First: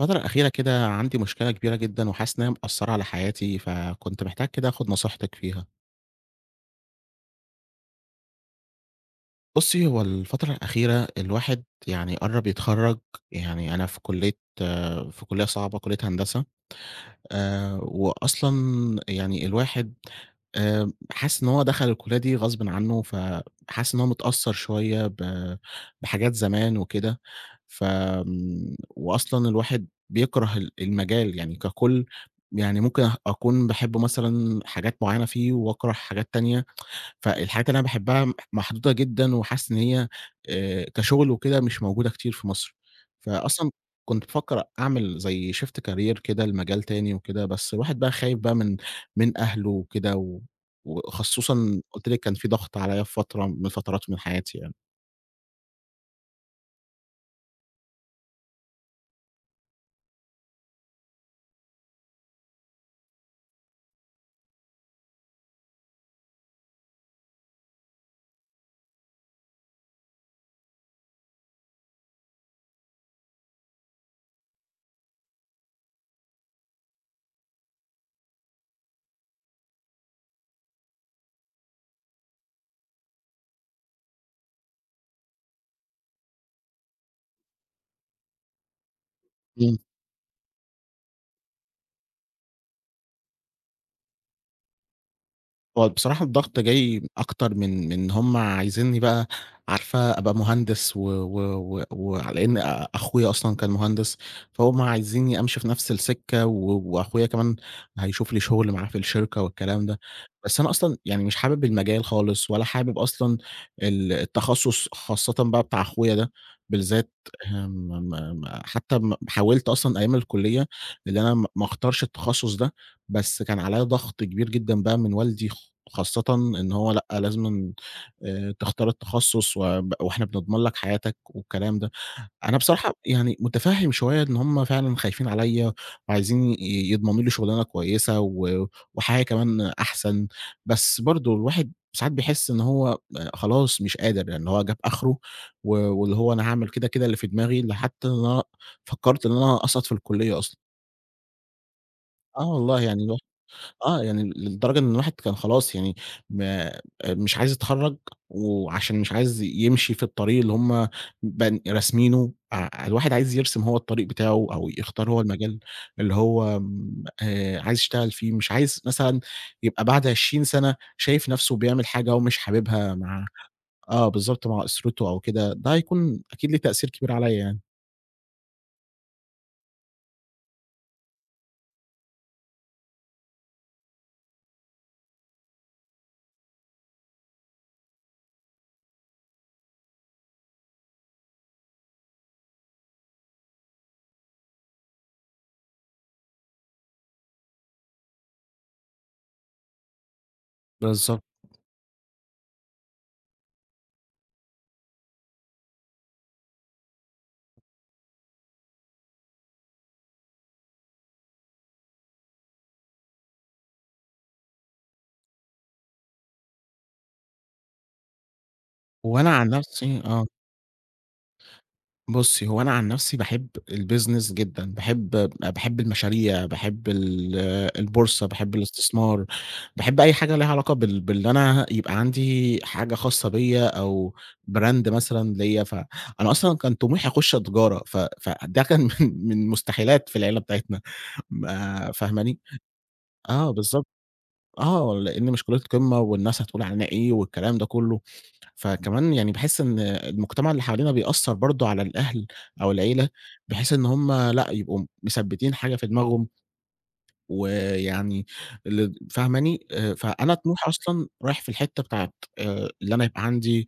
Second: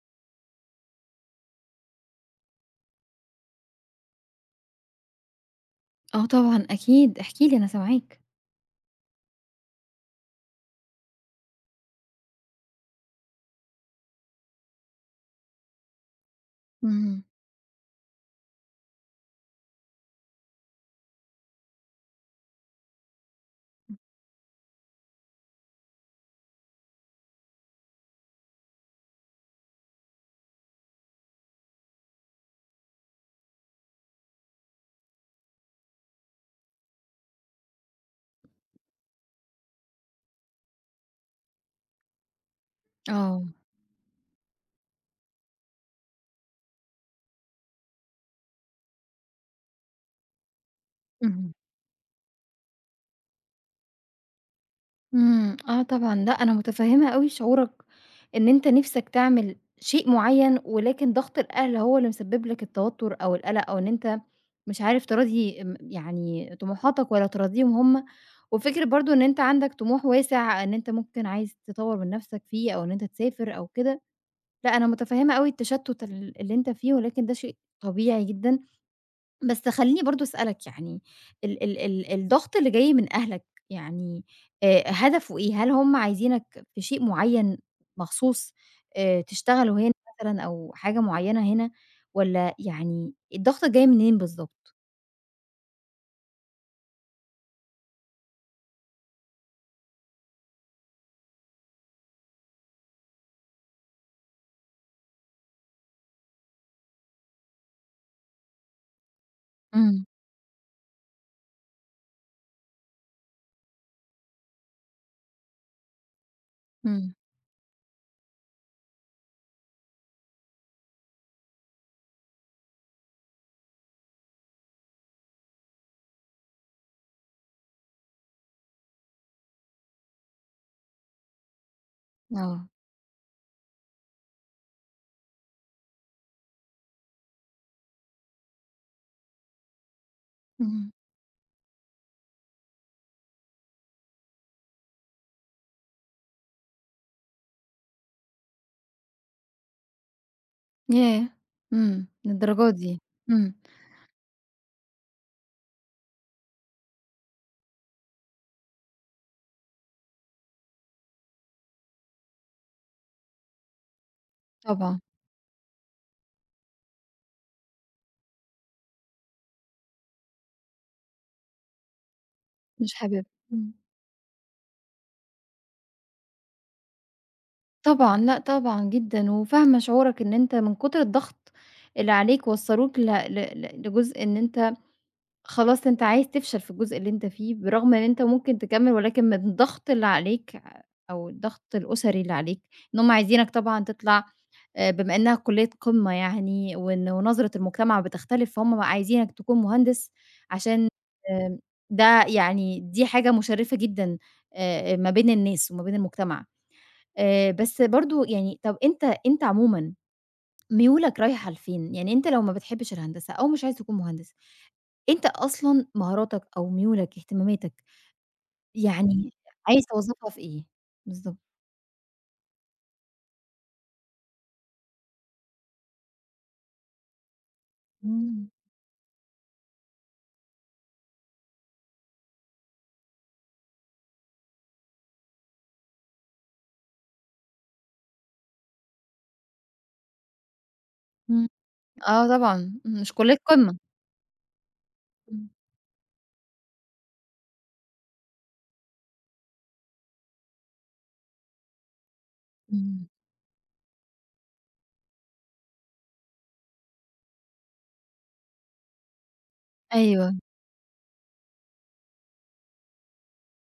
الفترة الأخيرة كده عندي مشكلة كبيرة جدًا، وحاسس إن هي مأثّرة على حياتي، فكنت محتاج كده آخد نصيحتِك فيها. آه طبعًا أكيد، احكِ لي أنا سامعاك. بُصّي، هو الفترة الأخيرة الواحد يعني قرّب يتخرّج. يعني أنا في كلية صعبة، كلية هندسة. اهم، وأصلًا يعني الواحد حاسس إن هو دخل الكلية دي غصبٍ عنّه، فحاسس إن هو متأثّر شوية بحاجات زمان وكده. وأصلًا الواحد بيكره المجال يعني ككُل. يعني ممكن أكون باحب مثلًا حاجات معيّنة فيه، واكره حاجات تانية. فالحاجات اللي أنا باحبها محدودة جدًا وحاسس إن هي كشغل وكده مش موجودة كتير في مصر. آه، فأصلًا كنت بافكّر أعمل زي shift career كده لمجال تاني وكده، بس الواحد بقى خايف بقى من أهله وكده و اهم، وخصوصًا قُلت لِك كان في ضغط عليّا في فترة من فترات من حياتي إمم، آه طبعًا، لأ أنا متفهمة أوي شعورك إن أنت نِفْسك تعمل شيء معيّن، ولكن ضغط الأهل هو اللي مسبب لك التوتر أو القلق، أو إن أنت مش عارف تراضي يعني طموحاتك ولا تراضيهم هُم، وفكرة برضه إن أنت عندك طموح واسع إن أنت ممكن عايز تطوّر من نَفْسك فيه، أو إن أنت تسافر أو كده، لأ أنا متفهمة أوي التشتُّت اللي أنت فيه، ولكن ده شيء طبيعي جدًا بس خلّيني برضه أسألك يعني ال ال ال الضغط اللي جاي من أهلك يعني هدفه إيه؟ هل هم عايزينك في شيء معيّن مخصوص تشتغله يعني. هنا مثلًا أو حاجة معيّنة هنا والّا يعني الضغط جاي منين بالضبط؟ هو بصراحة الضغط جاي أكتر من إن هم عايزينّي بقى عارفة أبقى مهندس و و و وعلى إن أخويا أصلًا كان مهندس، فهُم عايزينّي أمشي في نفس السكة وأخويا كمان هيشوف لي شغل معاه في الشركة والكلام ده. إمم، بس أنا أصلًا يعني مش حابب المجال خالص ولا حابب أصلًا التخصُّص خاصةً بقى بتاع أخويا ده بالذات. إمم، آمم، م م حتى حاولت أصلًا أيام الكلية إن أنا ما أختارش التخصُّص ده، بس كان عليّا ضغط كبير جدًا بقى من والدي، خاصةً إن هو لأ لازمًا تختار التخصُّص، وإحنا بنضمن لك حياتك والكلام ده. أنا آه، بصراحة يعني مُتفهِّم شوية إن هم فعلًا خايفين عليّا وعايزين يضمنوا لي شُغلانة كويسة وحياة كمان أحسن. اهم، بس برضه الواحد ساعات بيحس إن هو خلاص مش قادر، يعني هو جاب آخره واللي هو أنا هاعمل كده، كده اللي في دماغي، لحتى إن أنا فكّرت إن أنا أسقط في الكُلّية أصلًا. ياه! إمم، آه للدرجة والله دي، يعني الوا إمم، آه، يعني لدرجة إن الواحد كان خلاص يعني ما آه، مش عايز يتخرّج، وعشان مش عايز يمشي في الطريق اللي هُم راسمينه، الواحد عايز يرسم هو الطريق بتاعه أو طبعًا، يختار هو المجال اللي هو م عايز يشتغل فيه، مش عايز مثلًا يبقى بعد 20 سَنة شايف نَفْسه بيعمل حاجة هو مش مش حاببها حابب إمم، آه، بالضبط مع أسرته أو كده، ده هيكون أكيد ليه تأثير كبير عليّا يعني. طبعًا، لأ طبعًا جدًا، وفاهمة شعورك إن أنت من كتر الضغط اللي عليك وصّلوك ل ل ل لجزء إن أنت خلاص أنت عايز تفشل في الجزء اللي أنت فيه، برغم إن أنت ممكن تكمّل ولكن من الضغط اللي عليك أو الضغط الأسري اللي عليك، إن هُم عايزينك طبعًا تطلع بما إنها كُلّية قمة يعني وإن ونظرة المجتمع بتختلف، فهُم بقى عايزينك تكون مهندس عشان بالضبط. آمم ده يعني دي حاجة مُشرِّفة جدًا ما بين الناس وما بين المجتمع. بس برضه يعني طَب أنت عمومًا ميولك رايحة لفين؟ يعني أنت لو ما بتحبّش الهندسة أو مش عايز تكون مهندس، أنت أصلًا مهاراتك أو ميولك، اهتماماتك، يعني وأنا عن عايز نَفْسي آه. توظّفها في إيه؟ بالضبط. بُصّي، هو أنا عن نفسي باحب الbusiness جدًا، باحب المشاريع، باحب البورصة، إمم، باحب الاستثمار، باحب أي حاجة ليها علاقة بإن أنا يبقى عندي حاجة خاصة بيّا أو brand مثلًا ليّا، فأنا أصلًا كان طموحي أخُش تجارة، فده كان من مستحيلات في العيلة بتاعتنا، إمم. ما آه فاهماني؟ طبعًا، مش كلية آه قمة. بالضبط. آه، لإن مش إمم، كلية قمة والناس هتقول علينا إيه والكلام ده كلّه. فكمان يعني باحس إن المجتمع اللي حوالينا بيأثّر برضه على الأهل أو إمم. العيلة، بحيث إن هُم لأ، يبقوا مثبّتين حاجة في دماغهم ويعني فاهماني؟ أيوه. فأنا طموحي أصلًا رايح في الحتّة بتاعة اللي أنا يبقى عندي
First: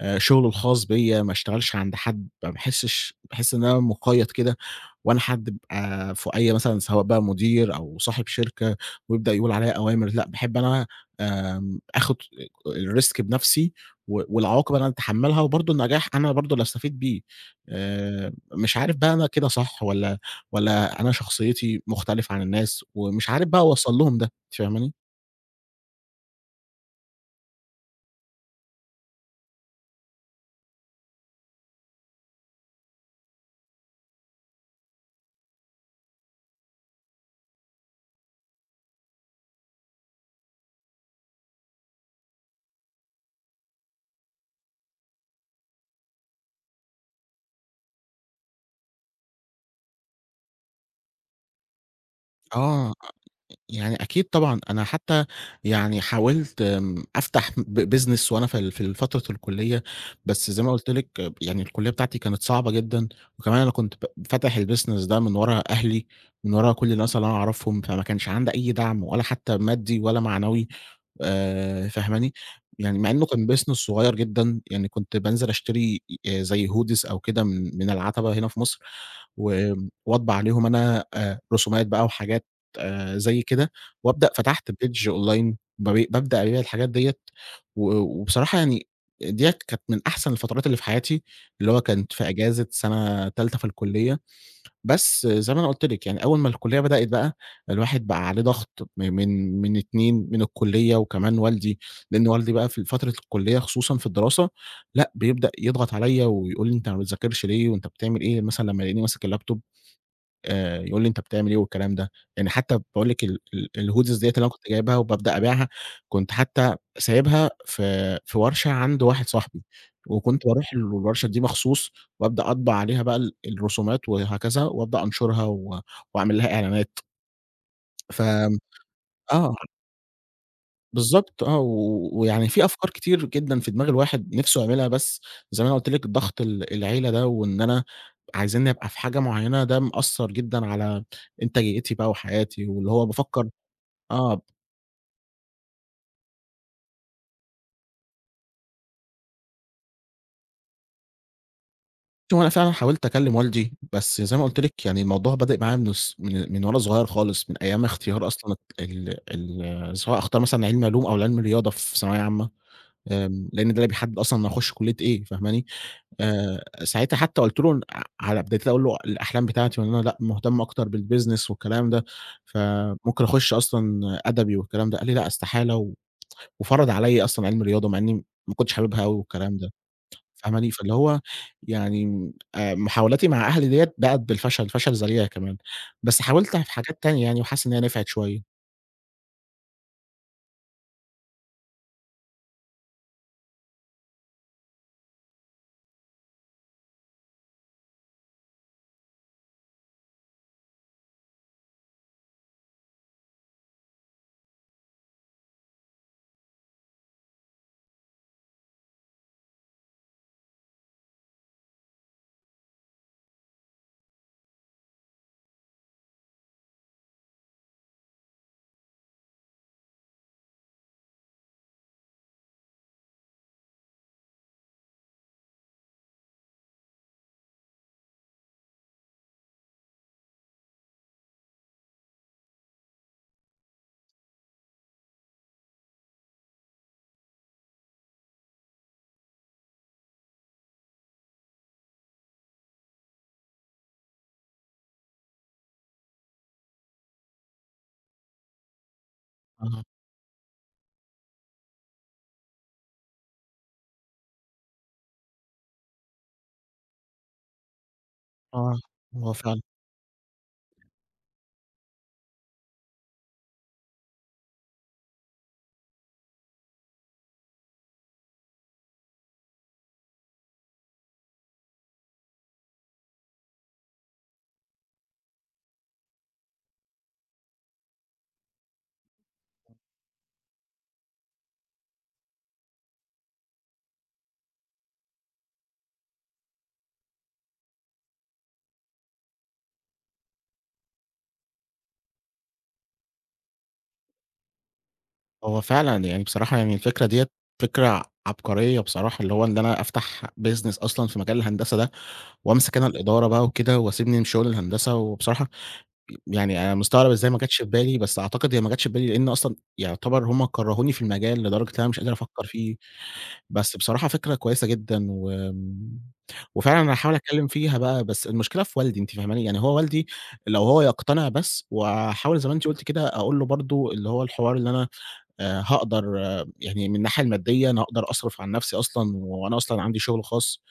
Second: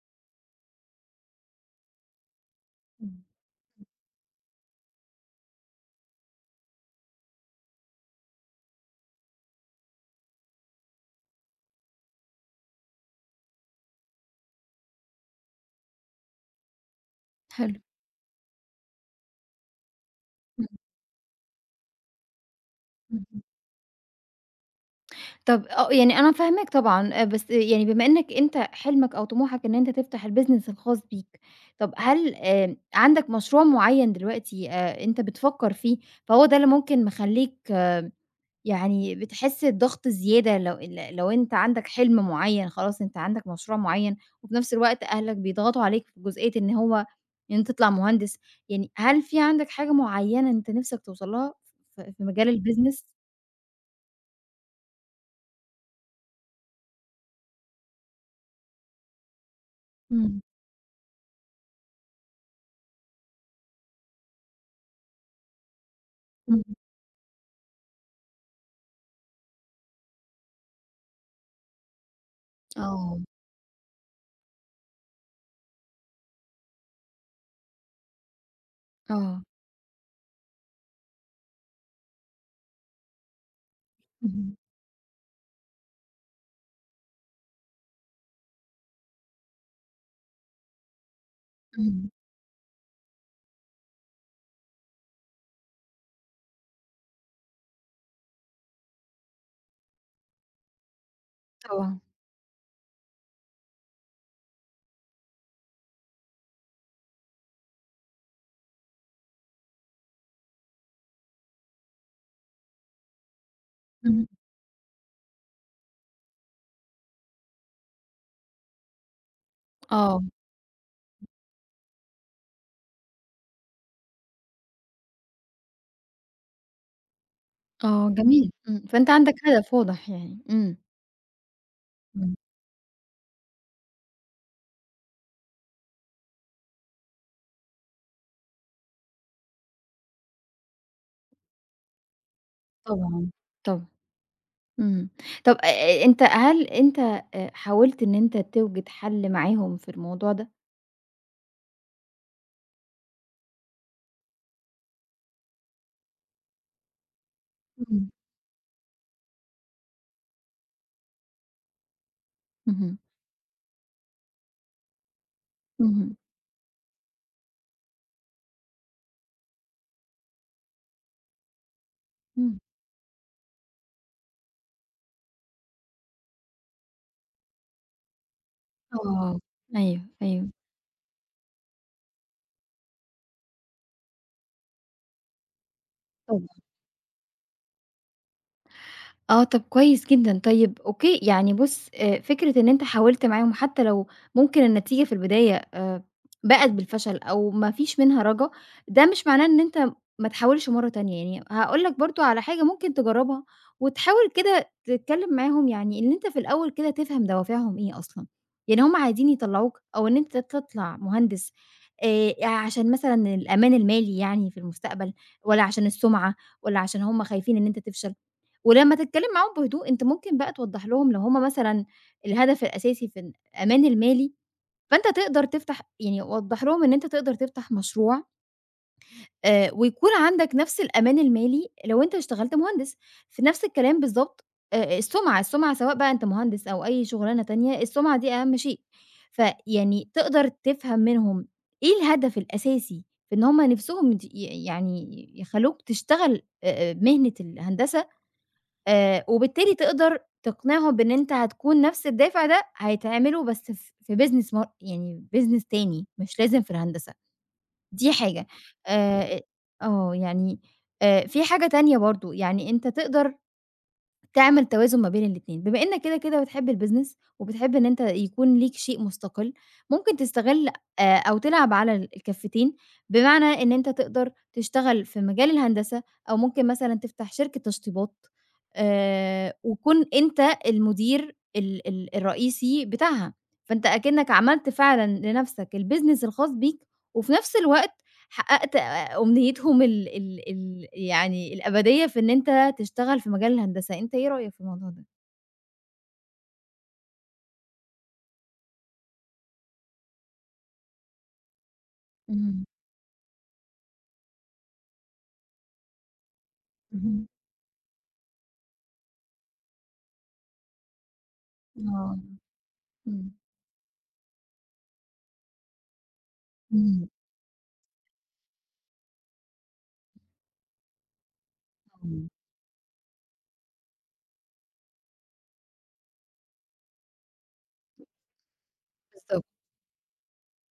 شغلي الخاص بيّا، ما اشتغلش عند حد، ما باحسش إمم، باحس إن أنا مُقيّد كده، وأنا حد بيبقى فوقيّا مثلًا سواء بقى مدير أو صاحب شركة ويبدأ يقول عليّا أوامر، لأ باحب أنا آخُد الrisk بنَفْسي والعواقب أنا اللي أتحمّلها وبرضه النجاح أنا برضه اللي أستفيد بيه. حلو. مش عارف بقى أنا كده صح والّا إمم، والّا أنا شخصيتي مختلفة عن الناس ومش اهم. عارف بقى أوصّل لهم ده، أنتِ فاهماني؟ طب آه، يعني أنا فاهماك طبعًا، بس يعني بما إنّك أنت حلمك أو طموحك إن أنت تفتح الbusiness الخاص بيك، طب هل عندك مشروع معيّن دلوقتي أنت بتفكّر فيه، فهو ده اللي ممكن مخلّيك يعني بتحس بضغط زيادة لو أنت عندك حلم معيّن خلاص أنت عندك مشروع معيّن، وفي نفس الوقت أهلك بيضغطوا عليك في جزئية إن هو إن أنت تطلع مهندس، يعني هل في عندك حاجة معيّنة أنت نِفْسك توصل لها في مجال آه. الbusiness؟ يعني أكيد طبعًا، أنا حتى يعني حاولت أفتح business وأنا في فترة الكلية. إمم، بس زي ما قُلت لِك يعني الكلية بتاعتي كانت صعبة جدًا، وكمان أنا كنت فاتح الbusiness ده من ورا أهلي، من إمم، ورا كل الناس اللي أنا أعرفهم، فما كانش عندي أي دعم ولا حتى مادي ولا معنوي. فاهماني؟ يعني مع آه، إنه كان business صغير جدًا، يعني كنت بانزل أشتري زي hoodies أو كده من العتبة هنا في مصر. آه. وأطبع عليهم أنا رسومات بقى وحاجات زي كده، وأبدأ اهم، فتحت page online بابدأ أبيع الحاجات ديّة، وبصراحة يعني ديّة كانت من أحسن الفترات اللي في حياتي، اللي هو اهم، كانت في إجازة سنة تالتة في الكلية. بس زي ما أنا قُلت لِك، يعني أول ما الكُلّية بدأت بقى، الواحد بقى عليه ضغط م من من 2 من الكُلّية وكمان والدي. طبعًا. لإن والدي بقى في فترة الكُلّية خصوصًا في الدراسة، لأ بيبدأ يضغط عليَّ ويقول لي: "أنت ما بتذاكرش ليه وأنت بتعمل إيه؟" مثلًا لمّا يلاقيني ماسك اللاب توب يقول لي: "أنت بتعمل إيه؟" والكلام ده. يعني حتى باقول لِك ال ال الhoodies اهم. ديّة اللي أنا كنت جايبها وبابدأ أبيعها، كنت حتى سايبها في ورشة عند واحد صاحبي، آه، وكنت باروح الورشة دي مخصوص وأبدأ أطبع عليها بقى الرسومات وهكذا وأبدأ أنشرها وأعمل لها إعلانات. آه ف جميل، إمم، فأنت عندك آه. هدف واضح يعني، إمم، بالضبط آه، و إمم. ويعني في أفكار كتير جدًا في دماغ الواحد نِفْسه يعملها بس زي ما أنا قُلت لِك ضغط العيلة ده وإن أنا عايزينّي أبقى في حاجة معيّنة ده مأثّر جدًا على إنتاجيتي بقى وحياتي، واللي هو طبعًا، بافكّر طبعًا. آه، إمم. طب أ أ أنت هل أنت حاولت إن أنت توجد حل معاهم في الموضوع ده؟ هو أنا فعلًا حاولت أكلّم والدي، بس زي ما قُلت لِك يعني الموضوع بادئ معايا من وأنا صغير خالص، من أيام إمم. اختيار أصلًا ال ال سواء أختار مثلًا علمي علوم أو علمي رياضة في ثانوية عامة. اهم، لإن ده اللي بيحدد أصلًا أنا هاخُش كُلّية إيه، فاهماني؟ اهم، ساعتها حتى قُلت له ع على ابتديت أقول له الأحلام بتاعتي وإن أنا لأ، مهتم أكتر بالbusiness والكلام ده، إمم. فممكن أخش أصلًا أدبي والكلام ده، قال لي: "لأ، استحالة." وفرض عليَّ أصلًا علم رياضة مع إني ما كنتش حاببها أوي آه. والكلام ده، أيوه، أيوه. فاهماني؟ فاللي هو يعني محاولاتي مع أهلي ديّة بَقِت بالفشل، فشل ذريع كمان، بس طب حاولت في حاجات تانية يعني وحاسس إن هي نفعت شوية. آه، طب كويس جدًا، طيب أوكي، يعني بُص فكرة إن أنت حاولت معاهم حتى لو ممكن النتيجة في البداية باءت بالفشل أو ما فيش منها رجا، ده مش معناه إن أنت ما تحاولش مرة تانية، يعني هاقول لك برضه على حاجة ممكن تجرّبها وتحاول كده تتكلم معاهم، يعني إن أنت في الأول كده تفهم دوافعهم إيه أصلًا، يعني هُم عايزين يطلّعوك أو إن أنت تطلع مهندس عشان مثلًا الأمان المالي يعني في المستقبل والّا عشان السُمعة والّا عشان هُم خايفين إن أنت تفشل؟ ولمّا تتكلّم معاهم بهدوء، أنت ممكن بقى توضّح لهم لو هم مثلًا الهدف الأساسي في الأمان المالي، فأنت تقدر تفتح يعني وضّح لهم إن أنت تقدر تفتح مشروع ويكون عندك نفس الأمان المالي لو أنت اشتغلت مهندس، في نفس الكلام بالضبط السُمعة، السُمعة سواء بقى أنت مهندس أو أي شُغلانة تانية، السُمعة دي أهَم شيء. فيعني تقدر تفهم منهم إيه الهدف الأساسي في إن هم نِفْسهم ت ي يعني يخلّوك تشتغل مهنة الهندسة وبالتالي آه، تقدر تقنعهم بإن أنت هتكون نفس الدافع ده هيتعملوا بس في business يعني business تاني مش لازم في الهندسة، دي حاجة. آه، هو أ فعلًا. آه، يعني في حاجة تانية برضه، يعني أنت تقدر تعمل توازن ما بين الاتنين، بما إنك كده، كده بتحب الbusiness وبتحب إن أنت يكون ليك شيء مستقل، ممكن تستغل أو تلعب على الكفتين، بمعنى إن أنت تقدر تشتغل في مجال الهندسة أو ممكن مثلًا تفتح شركة تشطيبات وكون أنت المدير ال ال الرئيسي بتاعها، فأنت أكنك عملت فعلًا لنفسك الbusiness الخاص بيك وفي نفس الوقت حقّقت أمنيتهم ال ال ال يعني الأبدية في إن أنت تشتغل في مجال الهندسة، أنت إيه رأيك في الموضوع ده؟ هو فعلًا يعني بصراحة يعني الفكرة ديّة فكرة عبقرية بصراحة، اللي هو إن أنا أفتح business أصلًا في مجال الهندسة ده، اهم، وأمسك أنا الإدارة بقى وكده، وأسيبني من شغل الهندسة، وبصراحة يعني أنا مستغرب اهم، إزاي ما جاتش في بالي، بس أعتقد هي ما جاتش في بالي لإن أصلًا يعتبر هم كرهوني في المجال لدرجة إن أنا مش قادر آه، أفكر فيه. إمم، بس بصراحة فكرة كويسة جدًا، وفعلًا أنا إمم، هاحاول أتكلم فيها بقى، بس المشكلة في والدي أنتِ فاهماني، يعني هو والدي لو هو يقتنع بس، آه، وأحاول زي ما أنتِ قُلتِ كده أقول له برضه اللي هو الحوار اللي أنا هاقدر آه، يعني من الناحية المادية أنا هاقدر أصرف عن نَفْسي أصلًا بالضبط. وأنا أصلًا عندي شُغل خاص.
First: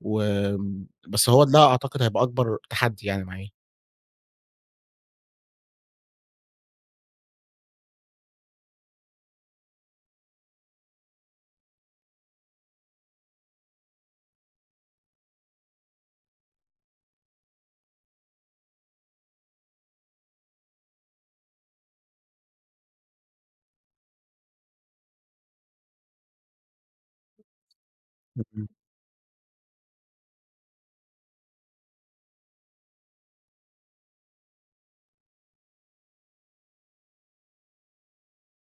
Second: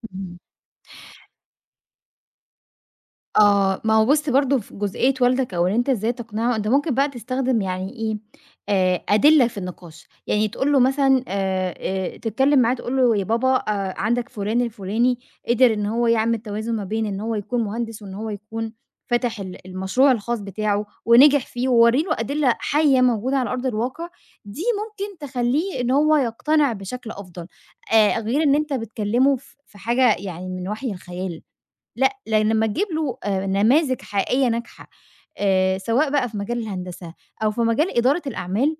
بس هو ده أعتقد هيبقى أكبر تحدّي يعني معايا. آه، ما هو بُص برضه في جزئية والدك أو إن أنت إزاي تقنعه، أنت ممكن بقى تستخدم يعني إيه، أدلة في النقاش، يعني تقول له مثلًا تتكلم معاه تقول له: "يا بابا عندك فُلان الفُلاني قدر إن هو يعمل توازن ما بين إن هو يكون مهندس وإن هو يكون فاتح المشروع الخاص بتاعه ونجح فيه." وورّي له أدلة حية موجودة على أرض الواقع، دي ممكن تخلّيه إن هو يقتنع بشكل أفضل، غير إن إمم. أنت بتكلمه في حاجة يعني من وحي الخيال. لأ، لإن لمّا تجيب له نماذج حقيقية ناجحة، سواء بقى في مجال الهندسة أو في مجال إدارة الأعمال،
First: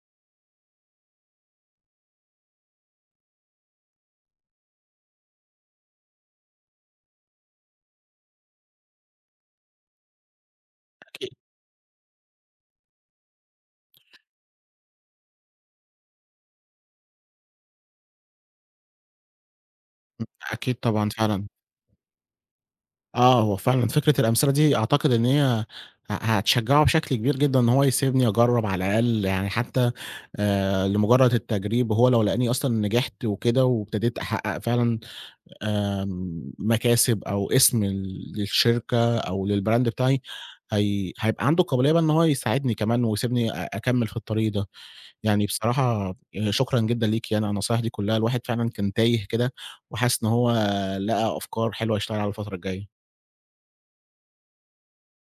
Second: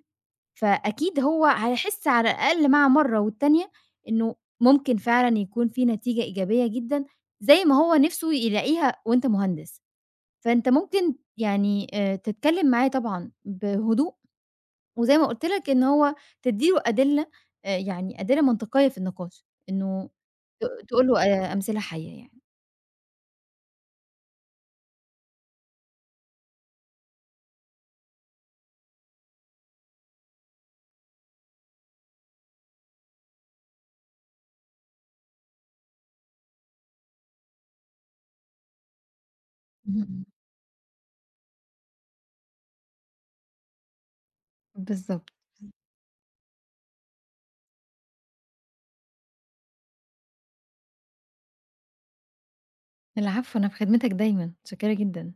فأكيد هو هيحس على الأقل مع مرّة والتانية إنه ممكن فعلًا يكون في نتيجة إيجابية جدًا، زي ما هو نِفْسه يلاقيها وأنت مهندس. فأنت ممكن أكيد، يعني تتكلّم معاه طبعًا بهدوء، وزي ما قُلت لك إن هو تدّي له أدلة يعني أدلة منطقية في النقاش، إنه أكيد تقول طبعًا له فعلًا. أمثلة حيّة يعني. آه، هو فعلًا فكرة الأمثلة دي أعتقد إن هي هتشجّعه بشكل كبير جدًا إن هو يسيبني أجرّب على الأقل يعني حتى لمجرّد التجريب، هو لو لقاني أصلًا نجحت وكده وابتديت أحقق فعلًا مكاسب أو اسم للشركة أو للbrand اهم. بتاعي، إمم. هي هيبقى عنده القابلية بقى إن هو يساعدني كمان ويسيبني أكمّل في الطريق ده. بالضبط. يعني بصراحة شكرًا جدًا ليكِ يعني على النصايح دي كلّها، الواحد فعلًا كان تايه كده وحاسس إن هو لقى أفكار حلوة يشتغل عليها الفترة الجاية. العفو، أنا في خدمتك دايمًا، متشكرة جدًا.